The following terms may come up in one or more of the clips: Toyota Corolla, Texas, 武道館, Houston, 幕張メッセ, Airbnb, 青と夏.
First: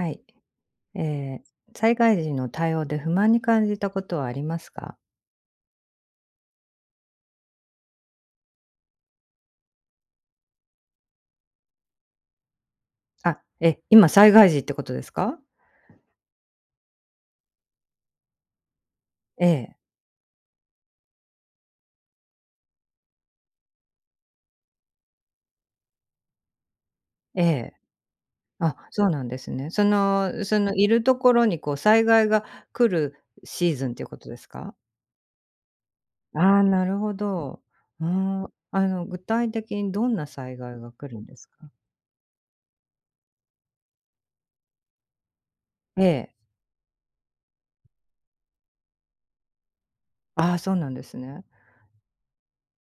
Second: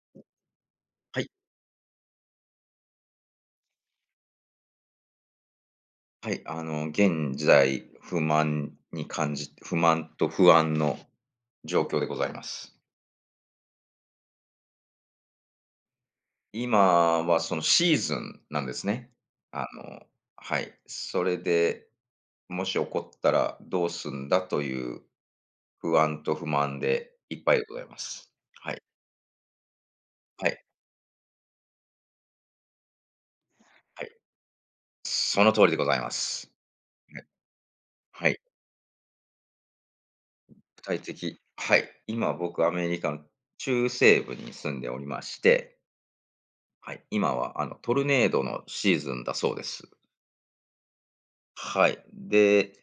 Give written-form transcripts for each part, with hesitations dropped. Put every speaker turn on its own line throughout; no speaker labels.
はい。
はい。
えー災害時の対応で不満に感じたことはありますか？
はい。現在、不満に感じ不満と不安の状況でございます。
あ、え、今災害時ってことですか？
今はそのシーズンなんですね。
え
あ
え、
の、はい。それで、もし起こったらどうすんだという不安と不満でいっ
え
ぱいで
え。
ございます。は
あ、
い。
そうなんですね。その
は
そ
い。
のいるところにこう災害が来るシーズンって
は
いう
い。
ことですか？
その通りでございます。
ああー、なるほ
はい。
ど。う
はい。
ん。あの具体的にどんな災害
具
が
体
来るんで
的
すか？
はい。今、僕アメリカの中西部に住んでおりまして、
ええ。
はい、今はトルネードのシーズンだそうです。
ああ、そうなんですね。
はい。で、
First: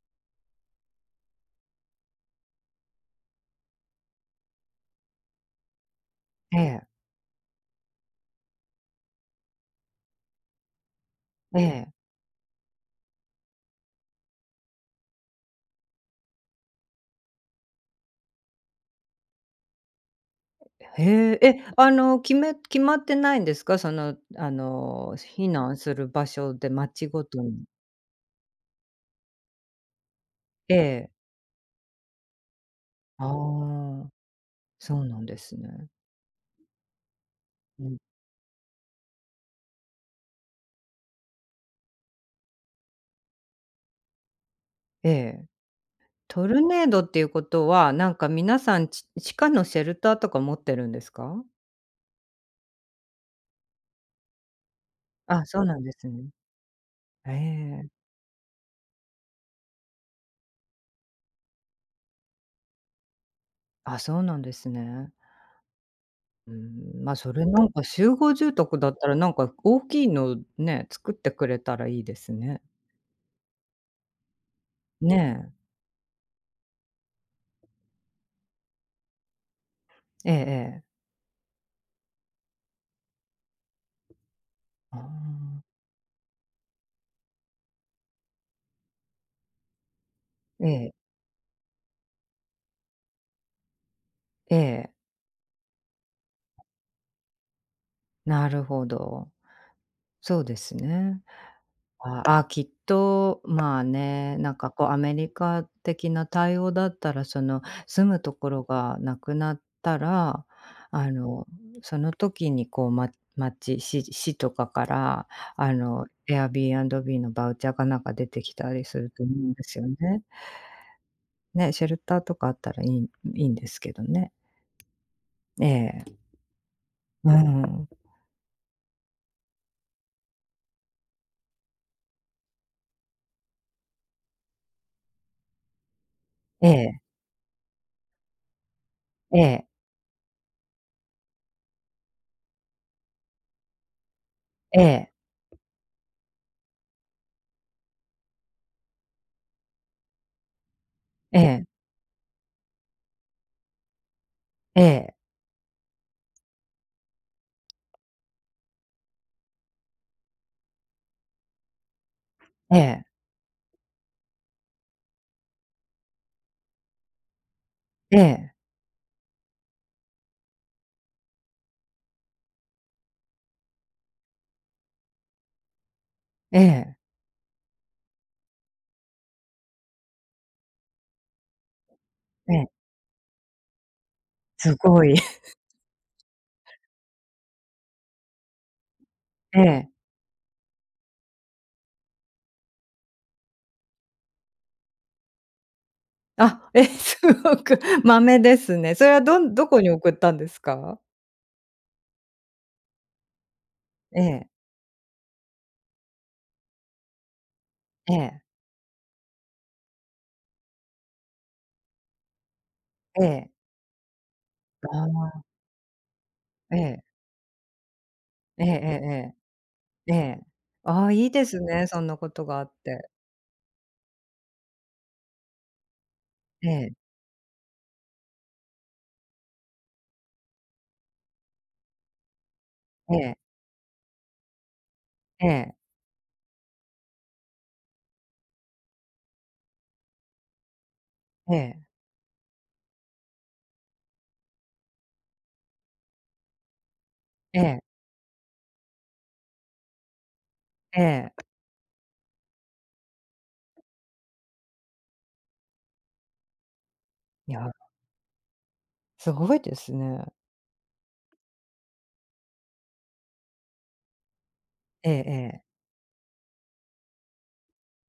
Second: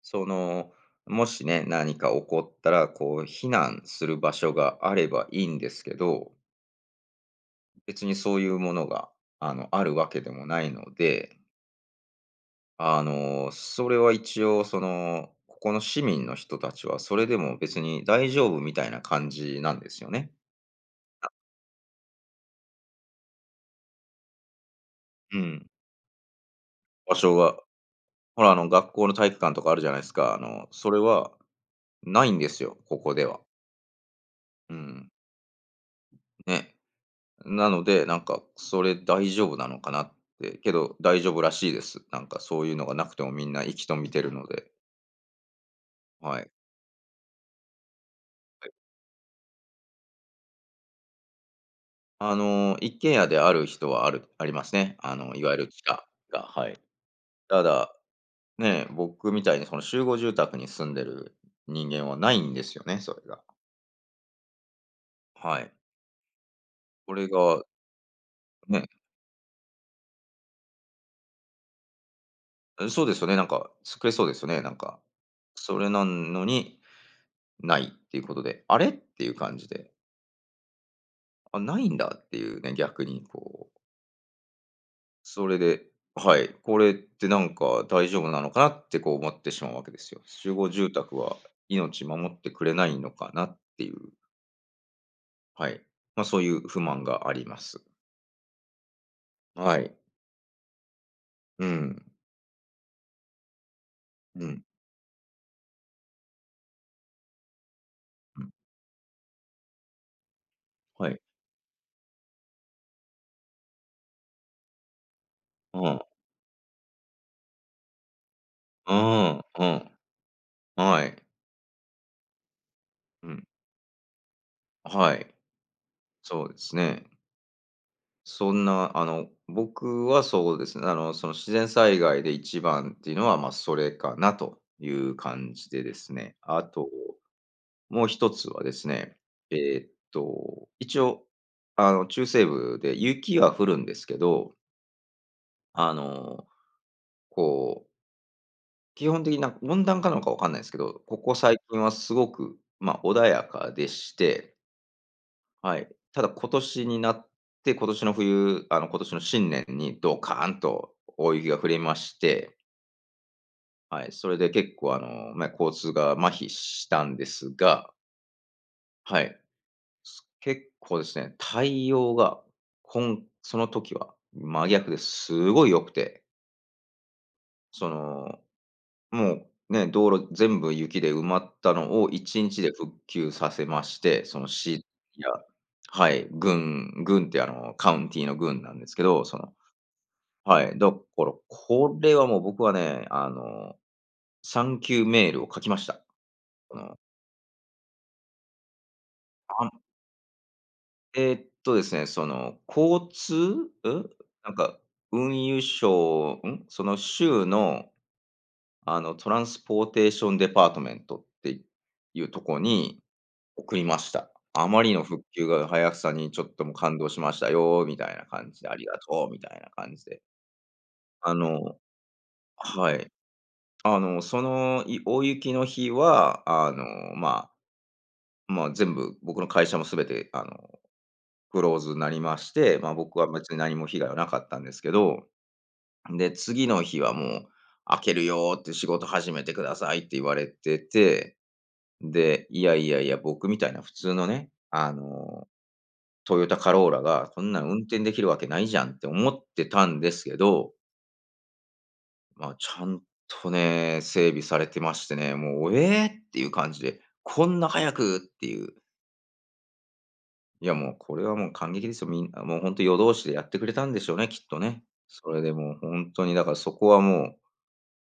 その、もしね、何か起こったら、こう、避難する場所があればいいんですけど、
ええ、
別にそういうものが、あるわけでもないので、
ええ。
それは一応、ここの市民の人たちは、それでも別に大丈夫みたいな感じなんですよね。
へえ、え、あの、決まってないんですか？その、あの、
う
避
ん。
難する場所で町
場
ご
所
と
が、
に。
ほら、学校の体育館とかあるじゃないですか。
え
それ
え。
はないんですよ、ここ
あ
では。
あ、
う
そう
ん。
なんですね。
ね。なの
うん。
で、なんか、それ大丈夫なのかなって、けど大丈夫らしいです。なんかそういうのがなくてもみんな生きと見てるので、
ええ。
は
ト
い。
ルネードっていうことは、なんか皆さん、地下のシェルターとか持ってるんですか？
一軒家である人はありますね。い
あ、
わゆ
そう
る
な
地
んで
下
すね。
が、はい。
え
た
え。
だ、ね、僕みたいにその集合住宅に住んでる人間はないんですよね、それが。
あ、そうなんですね。
はい。
うーん、
こ
ま、
れ
それ
が、
なんか集合住宅
ね、
だったら、なんか大きいのね、作ってくれたらいいですね。
そうですよね、なんか作れそうですよね、なんか。
ねえ。
それなのに、ないっていうことで、あれ？っていう感じで。
ええええ。
あ、ないんだっていうね、逆にこう、
あ
それ
あ、
で、はい、これってなんか大丈夫なのかなってこう思ってしまうわけですよ。集合住
ええ
宅は命守ってくれないのかなっていう、
ええ、
はい。まあそういう不満があります。
なるほど。
はい。
そうですね。
うん。
ああ、きっと、まあね、
う
なん
ん。
かこうアメリカ的な対応だったら、その住むと
う
こ
ん。
ろがなくなったら、
は
あ
い。
の、その時にこう、ま、市とかから、あ
うん。
の、Airbnb のバウチャーかなんか出てきたり
う
すると思う
ん。
んで
う
すよ
ん。
ね。
はい。
ね、シェルターとかあったらいい
う
い
ん。
いんですけどね。
はい。
ええ。
そうですね。
うん。
そんな、僕はそうですね、その自然災害で一番っていうのは、まあ、それかなという感じでですね。あ
え
と、
え、
もう一つはですね、
ええ、
一応、中西部で雪は降るんですけど、
ええ、
あの、こう、基本的な温暖化なのかわかんないですけど、ここ
え
最
え、
近はすごく、まあ、穏やかでして、
ええ、
はい。ただ今年になって、今年の冬、今年の新年にドカーンと大雪が降りまして、
ええ。
はい、それで結構まあ、交通が麻痺したんですが、
ええ、
はい、結構ですね、対応が今、その時は真逆ですごい良くて、
ええ、
その、もうね、道路全部雪で埋まったのを1
え
日
え、
で復旧させまして、その
す
市
ごい。
やはい、郡って、カウンティの郡なんですけど、その、
ええ。
はい、だから、これはもう僕はね、サンキューメールを書きました。
あ、
こ
え、
の、
すごく豆ですね。それはどんどこ
あ
に送ったんですか？
えーっとですね、交通ん、
え
な
え、
んか、運輸省ん、その州の、
ええ、
トランスポーテーションデパートメントっていうとこに
ええ。
送りました。あまり
あ
の復旧
あ、
が早さにちょっともう
え
感
え、
動しましたよ、みたいな感じ
ええ
で、ありがとう
え
みたいな感じ
えええ、え
で。
え。ああ、いい
あ
です
の
ね、そんなことがあっ
は
て。
い。その大雪の日は、
ええ、
ままあ、全部、僕の会社もすべて、クローズになりまして、まあ、
え
僕は
え、
別に何も被害はなかったんですけど、
ええ、
で、次の日はもう、開けるよーって仕事始めてくださいって言われてて、
ええ、
で、いやいやいや、僕みたいな普通のね、トヨタカローラが、そんな
え
の運
え、
転できるわけないじゃんって思ってたんですけど、
ええ。
まあ、ちゃんとね、整備されてましてね、もう、ええっていう感じで、こ
い
んな
や、
早くっていう。
すごいですね。
いや、もうこれはもう感激ですよ。みんなもうほんと夜通しでやってくれたんでしょうね、きっとね。
ええ
それで
ええ、
もうほんとにだからそこはもう、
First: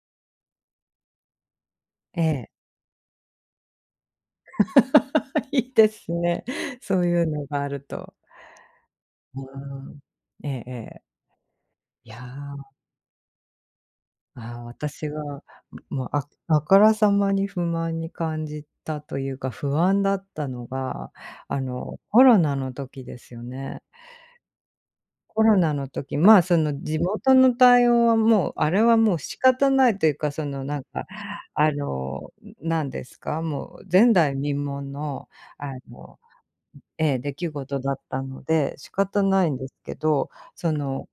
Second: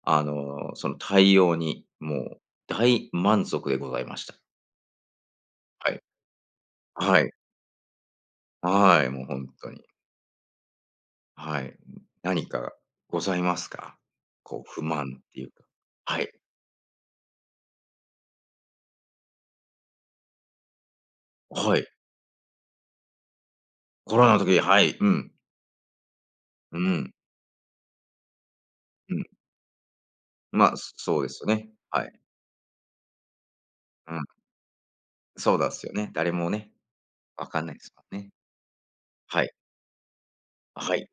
その対応にも
え
う
え。
大満足でございました。
いいで
はい。
すね、そう
は
いう
い。
のがあると。
はい、もうほ
う
んと
ー
に。
ん。ええええ。
はい。
いや。
何かございますか？
あ
こ
あ、
う不
私
満って
が、
いうか。
まあ、
は
あ
い。
あからさまに不満に感じたというか、不安だったのが、あ
はい。
の、コロナの時ですよね。
コロナの時、はい、うん。
コロナの時、まあ、そ
う
の地
ん。
元の対応はもう、あれは
う
もう
ん。
仕方ないというか、その
まあ、
なん
そ
か、
そうですよね。
あ
はい。
の、なんですか、もう前
うん。
代未聞の、
そう
あ
だっすよね。
の、
誰もね、
ええ、出来
分かんない
事
で
だ
す
っ
も
た
んね。
ので、仕方
は
な
い。
いんですけど、そ
はい。
の、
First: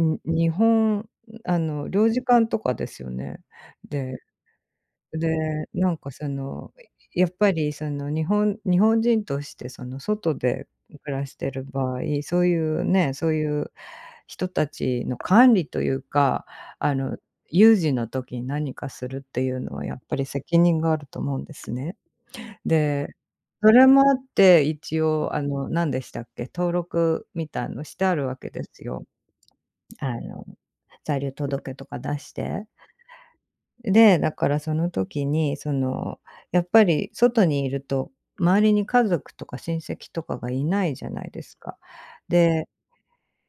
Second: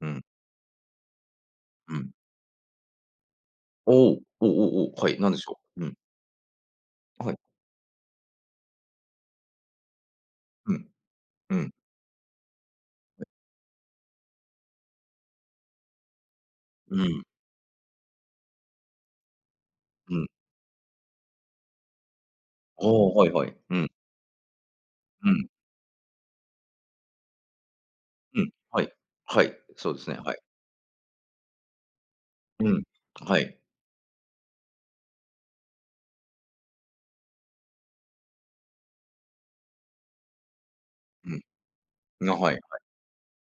うん。
日本あの
う
領
ん。
事館とかですよね。
おお、
で、
おおおおおう、はい、なんでしょ
で、
う？う
な
ん、
んかその、や
は
っ
い、
ぱりその日本人としてその外で
うん、
暮らして
う
る
ん、
場合、そういうね、そういう人たちの管理というか、あ
う
の、
ん、
有事の時に何かするっていうのはやっ
う
ぱり
ん。
責任があると思うんですね。
ああ、
で、
はいはい。
そ
う
れ
ん、
もあって一
う
応あ
ん、
の、何でしたっけ、登録みたいのしてあるわ
う
け
ん、
で
は
す
い、
よ。
はい、そうです
あ
ね、はい。
の、在留届とか出して。
うん、はい、
で、だからその時に、その、やっぱり外にいると、周りに家族とか親戚とかがいないじゃない
うん、
ですか。
はい、
で、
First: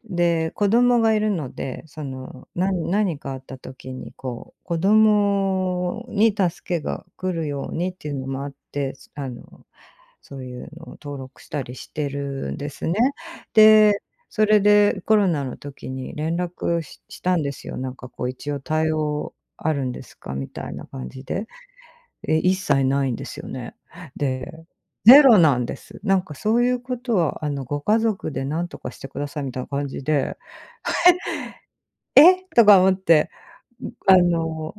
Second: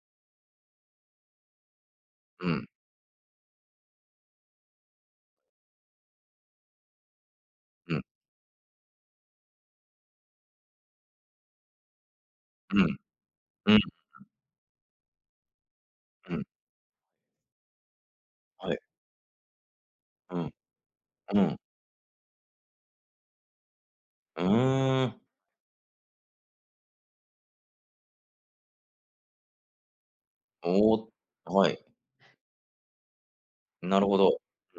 で、子供がいるので、その、
うん、
何かあった時にこう、子供に助けが来るようにっ
うん、
ていうのもあって、あのそういうのを登録したりしてるんで
う
すね。
ん、うん、
で、それでコロナの時に
う
連
ん、
絡ししたんですよ。なんかこう一応
はい、
対応あるんですか、
う
み
ん、
たいな感じ
う
で。
ん、
え、一切ないんですよね。
う
で、
ーん、
ゼロなんです。なんかそういうことはあのご家族で何とかしてくださいみたいな感じで
おお、はい、
「え？」とか思って、
なるほ
あ
ど。
の、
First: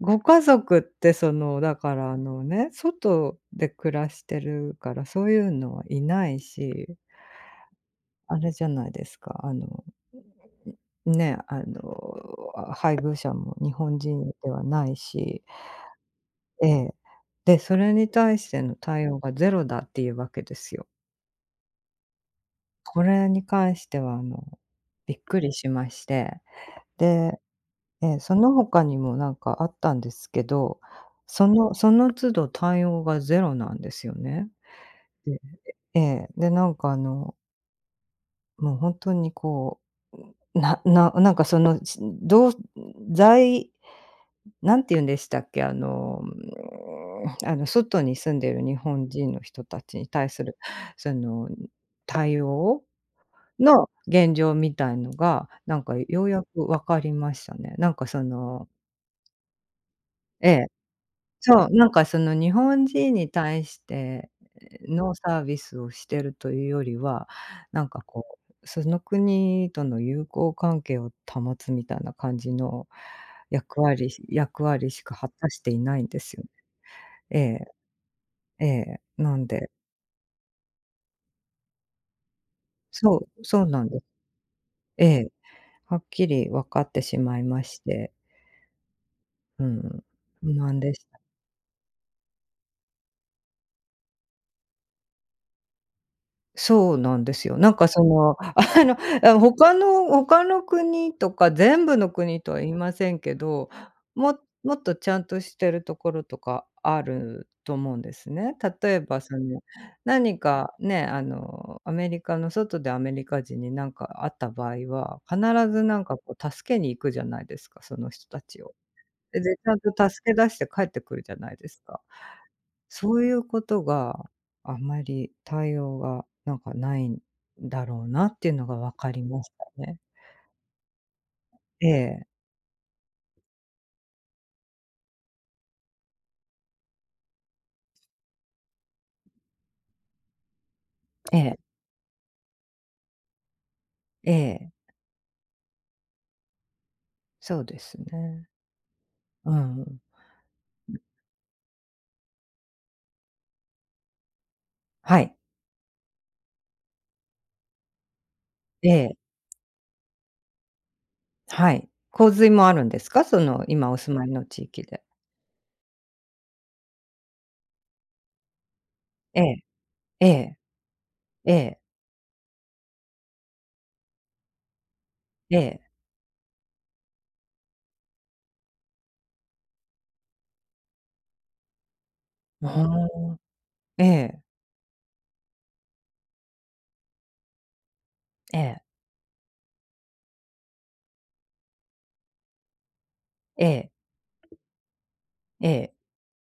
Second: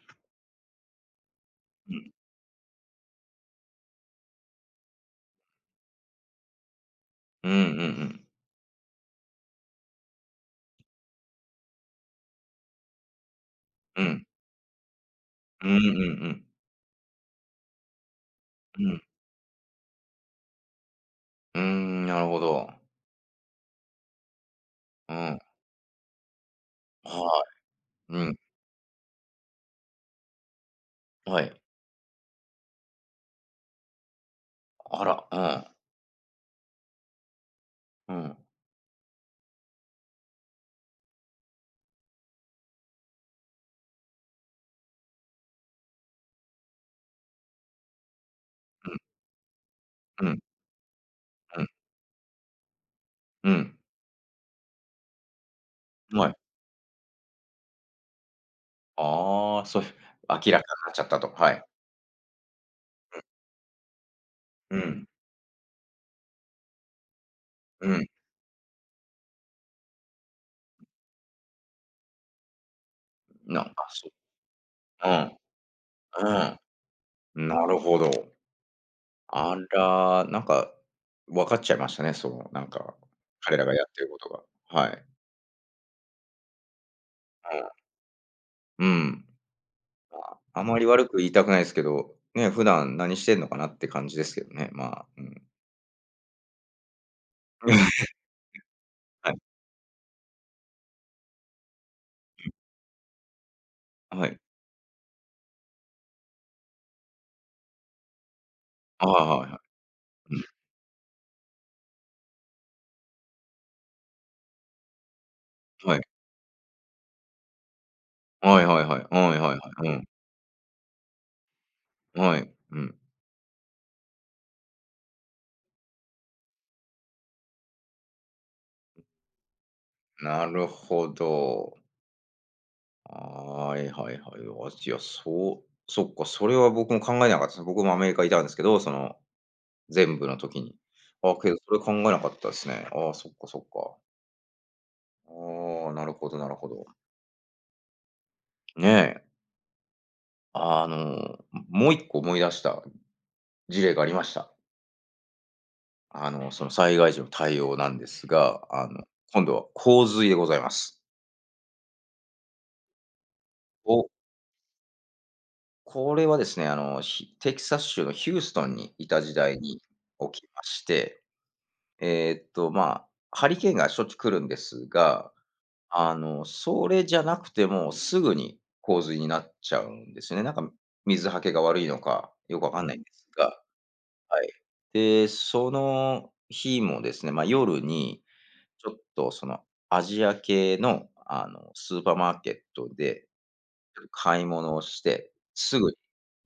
ご家族ってその、だ
う
か
ん、
らあのね、外で暮らしてるから、そういうのはいないし、
うんうん
あれじゃないですか、あの、ね、あの、あ、配偶者も日本
うん、うん
人ではないし、
あはいはいうんうんうん、
ええ。で、それに対しての
うん、
対応がゼロだっていうわけですよ。
うーん、なるほど。
これに関してはあの、
う
びっ
ん、
くりしまして、で、
はい、
え、
う
そ
ん、
の他にもなんかあったんですけど、
は
そ
い、
のその都度対応がゼロなんですよね。
あ
ええ。
ら、
ええ、で、なんかあの、
うん、うん、
もうほんとにこう、なんかその、しどう在何て言うんでしたっけ、あの、あの、外に住んでる日本人の人たちに
うん、う
対
ん、
する、その、
う
対応
ん、
の現状みたいのが、なんか
うん、
よ
は
うや
い。
く分かりましたね。なんかその、
ああ、そういう明
え
ら
え。
かになっちゃったと。はい。
そう、なんかその日本人に対して
うん、
のサービスをしてるというよりは、な
う
んか
ん。
こう、その国との友好関係を保つみたいな感じの
なんか、そう。
役割し
う
か果
ん、
たしていないんですよね。
う
え
ん。なるほど。
え、ええ。なん
あ
で、
ら、なんか、分かっちゃいましたね、なんか、
そう、
彼
そ
ら
う
が
な
や
ん
っ
で
て
す。
ることが。は
え
い。
え、はっきり分かってしまい
うん。
まして、
うん。
うん、
まあ、
不
あま
満
り
です。
悪く言いたくないですけど、ね、普段何してんのかなって感じですけどね、まあ、うん。
そうなんですよ。なんかそ の、あの、
はい。
あ、他の国とか全部の国とは言いませんけど、
はい。
もっとちゃんとしてるところとかあると思うんですね。例え
あ
ば
あ、
そ
はいは
の、
い。
何
う
かね、あの、アメリカの外でアメリカ人になんかあった場合は、必ず
ん、は
な
い。
んかこう助けに行くじゃないですか、その人た
は
ち
い
を。
はいはい。はい
で、
は
で、
い
ちゃん
はい。
と助け出して帰ってくるじゃないですか。
うん。はい。うん。
そういうことが、あんまり対応がなんかないんだろうなっていうのが分かりましたね。
なるほど。
ええ、
はいはいはい。あ、いや、そう、そっか、それは僕も考えなかったです。僕もアメリカいたんですけど、その全部の時に。あ、
え
けど
え、
それ考えなかったですね。ああ、そっかそっか。
ええ、
ああ、なるほどなるほど。
そうですね。
ねえ。
うん、
あの、もう一個思い出した事例がありました。
はい。
その災害時の対応なんですが、
ええ、
今度は洪水でございます。
はい。洪水もあるんですか？その今お
お、
住まいの地域で。
これはですね、テキサス州のヒューストンにいた時
ええ、
代に
え
起き
え、
まして、
ええ、
まあ、ハリケーンがしょっちゅう来るんですが、
ええ。
それじゃなくても、すぐに洪水になっちゃうんですよね。なんか、水はけが悪いのか、よくわかんないん
あ
です
あ、
が、
ええ、
はい。で、その日もですね、まあ、夜に、
ええ、
ちょっとアジア系の、スーパーマーケットで、
ええ、
買い物をして、
え
すぐ
え、
に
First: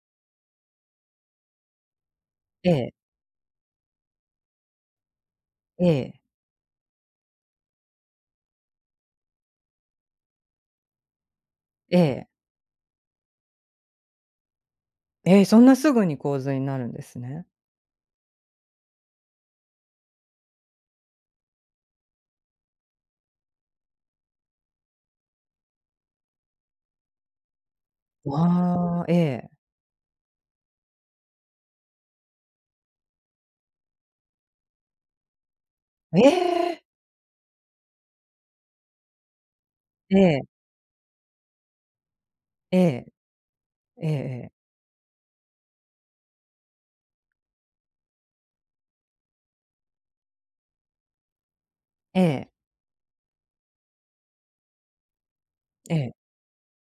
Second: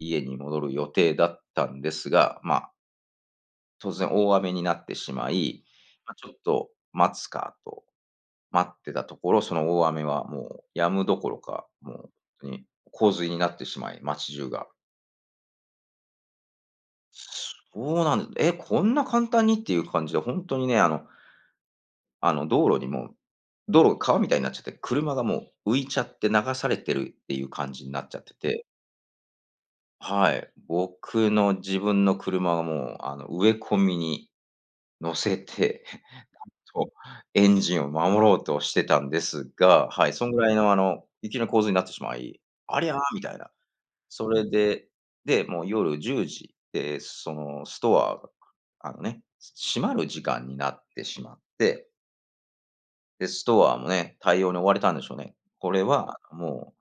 家に戻る予定だったんですが、ま
え
あ、
え、
突然大雨になってしまい、
え
まあ、
え、
ちょっと待つかと待ってたところ、その大雨はもう止むどころか、もう
え
本
え。
当に洪水になってしまい、街中が。
ええ、そんなすぐに洪水になるんですね。
そうなんですえ、こんな簡単にっていう感じで、本当にね、道路にもう道路が川みたいになっちゃって、車がもう浮いちゃって流されてるっていう感じになっちゃってて、
ああ、
はい、僕の自分の車がもうあの植え込みに乗せて
ええ！
と、エンジンを守ろうとしてたんですが、はい、
え
そんぐらい
え、
の雪の洪水になってしまい、
え
あ
え、
りゃ、みたいな。
ええ。え
それ
ええ
で、もう夜10時で、そのストアが、あのね、閉まる時間になってしまって、
え。
で、ストアもね、対応に追われたんでしょうね。これ
ええ。
はも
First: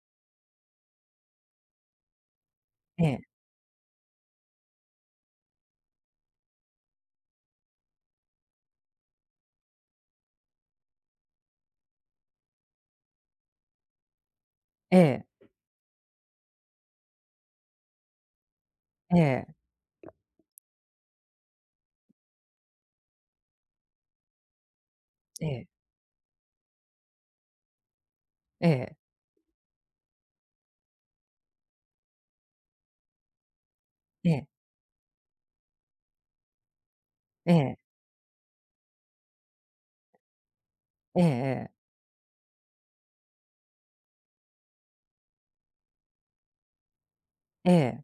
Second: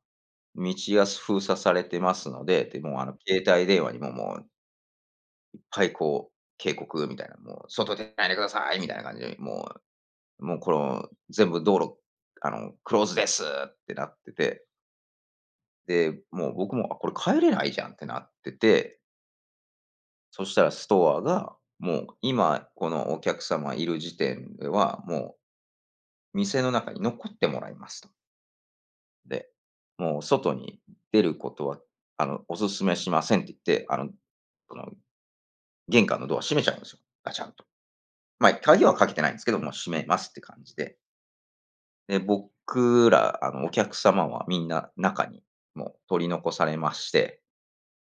う道が封鎖されてますので、で、もう
え
あの
え。
携帯電話にももういっぱいこう、警告みたいな、もう外出ないでくださいみたいな感じで、もうこの、全部道路、クローズですってなってて、
ええ。
で、もう僕も、あ、これ帰れないじゃんってなってて、
ええ。
そしたらストアが、もう今このお客様いる時点では、もう
え
店の中に残ってもらいますと。
え。
で、もう外に出ることは、お勧めしませんって言って、
ええ。
その玄関のドア閉めちゃうんですよ、ガチャ
え
ン
え。
と。
ええ。
まあ、鍵はかけてないんですけども、閉めますって感じで。
ええええ。
で、僕ら、お客様はみんな中にもう取り残されまして、
ええ。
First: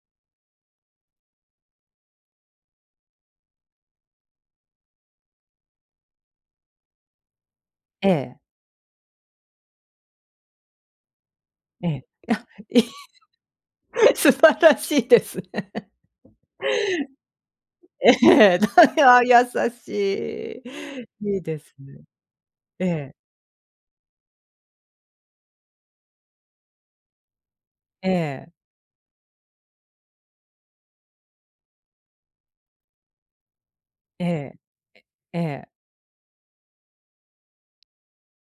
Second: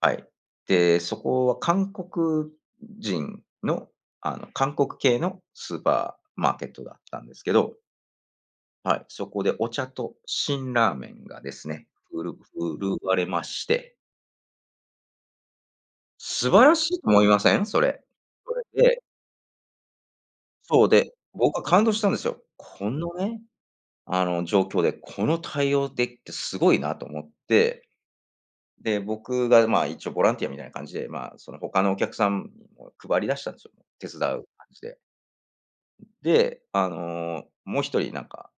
はい。で、そこは韓国人の、韓国系のスーパーマーケットだったんですけど、
ええ。
はい、そこでお茶と辛ラーメンがで
えええええええええええええええ、
すね、
あ、
振
いえ
るわれまして、
素晴らしいですね。
素晴らしいと思いません？そ れ。そ
ええ、
れで
あ、優し
そう、
い。いい
僕
で
は
す
感動し
ね。
たんですよ。
え
この
え。
ね、状況で、この対応でってすごいなと思って。
ええ。
で、僕が、まあ、一応ボランティアみたいな感じで、まあ、その他のお客さんにも配り出したんですよ。手伝
え
う
え。
感じで。
ええ。
で、もう一人なんか、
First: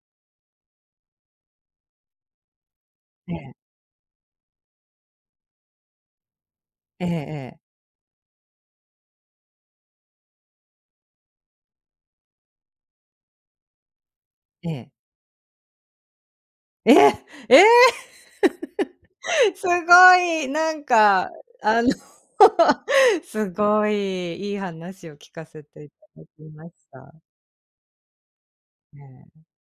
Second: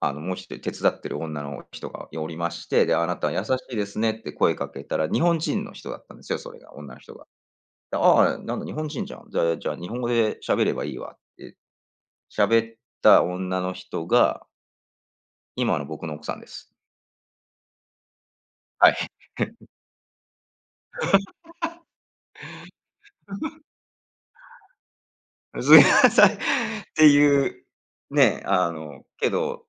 あの、もう一人手伝ってる女の人がおりまして、で、あなた
え
優し
え。
いですねって声かけたら、日本人の人だったんですよ、それが、女の人が。
え。
で、ああ、なんだ日本人じゃん。じゃあ日本語で喋ればいいわって喋った女の人が、
ええ。
今の僕の奥さんです。
ええ！ええ！
はい。
すごい、なんか、あの、すごいいい話を聞か せ
すみ
ていた
ませ
だ
ん。っ
きまし
て
た。
いう、ね、
え
け
え。
ど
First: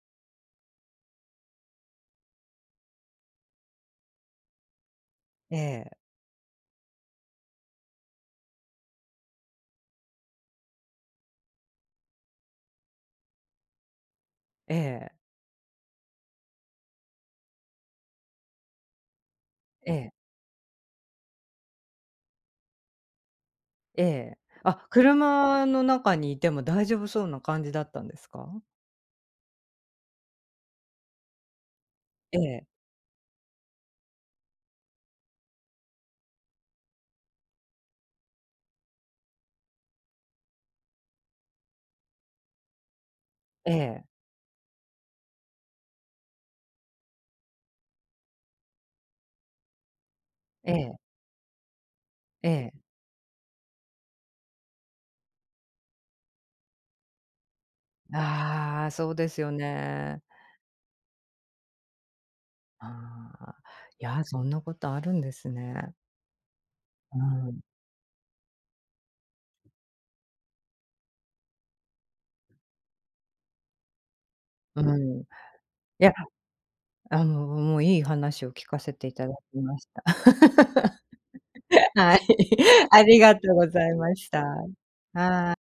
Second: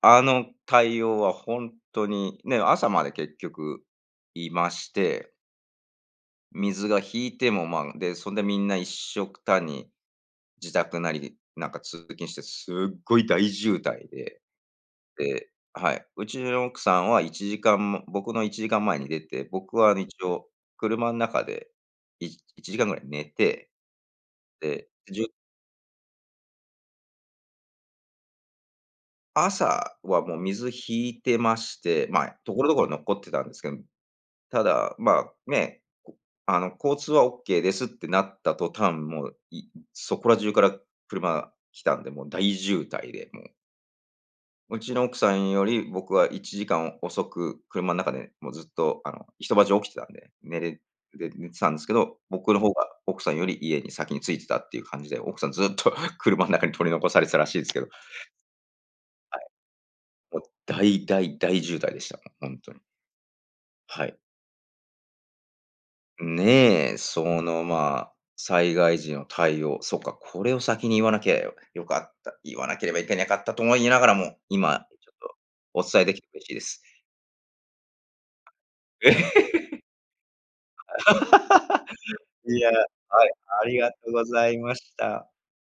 あの対応は本当に、ね、朝まで結局いまして、
ええ。
水が引いても、まあ、で、そんでみんな一緒くたに自宅なり、なんか通勤してすっごい大渋滞で、
ええ。
ではい、うちの奥さんは1時間僕の1時間前に出て、僕は
ええ。
一応車の中で1時間ぐらい寝て、
あ、
で、
車の中にいても大丈夫そうな感じだったんですか？
朝はもう水引いてまして、
え
所
え。
々残ってたんですけど、ただ、まあ、ね、こあの、交通はオッケーですってなった途端、もう、そこら中から車来たんで、もう大渋滞で、もう、
ええ。
うちの奥さんより僕は1時間遅く、車の中でもうずっと、一晩中起きてたんで、
ええ。
寝てたんですけど、
え
僕の方が
え。
奥さんより家に先に着いてたっていう感じで、奥さんずっと 車の中に取り残されてたらしいですけど、
ああ、そうですよね。
もう大大大渋滞でした。ほんに。
ああ。い
はい。
や、そんなことあるんですね。
ねえ、
うん。
まあ、災害時の対応、そっか、これを先に言わなきゃよかった、言わなければいけなかったとも言いながらも、
う
今ちょっ
ん。い
とお伝え
や、
できて嬉しいです。
あの、もういい話を聞かせていただきました。はい。
いや、
あり
はい、
がとう
あ
ご
り
ざ
が
い
とう
ま
ご
した。
ざいました。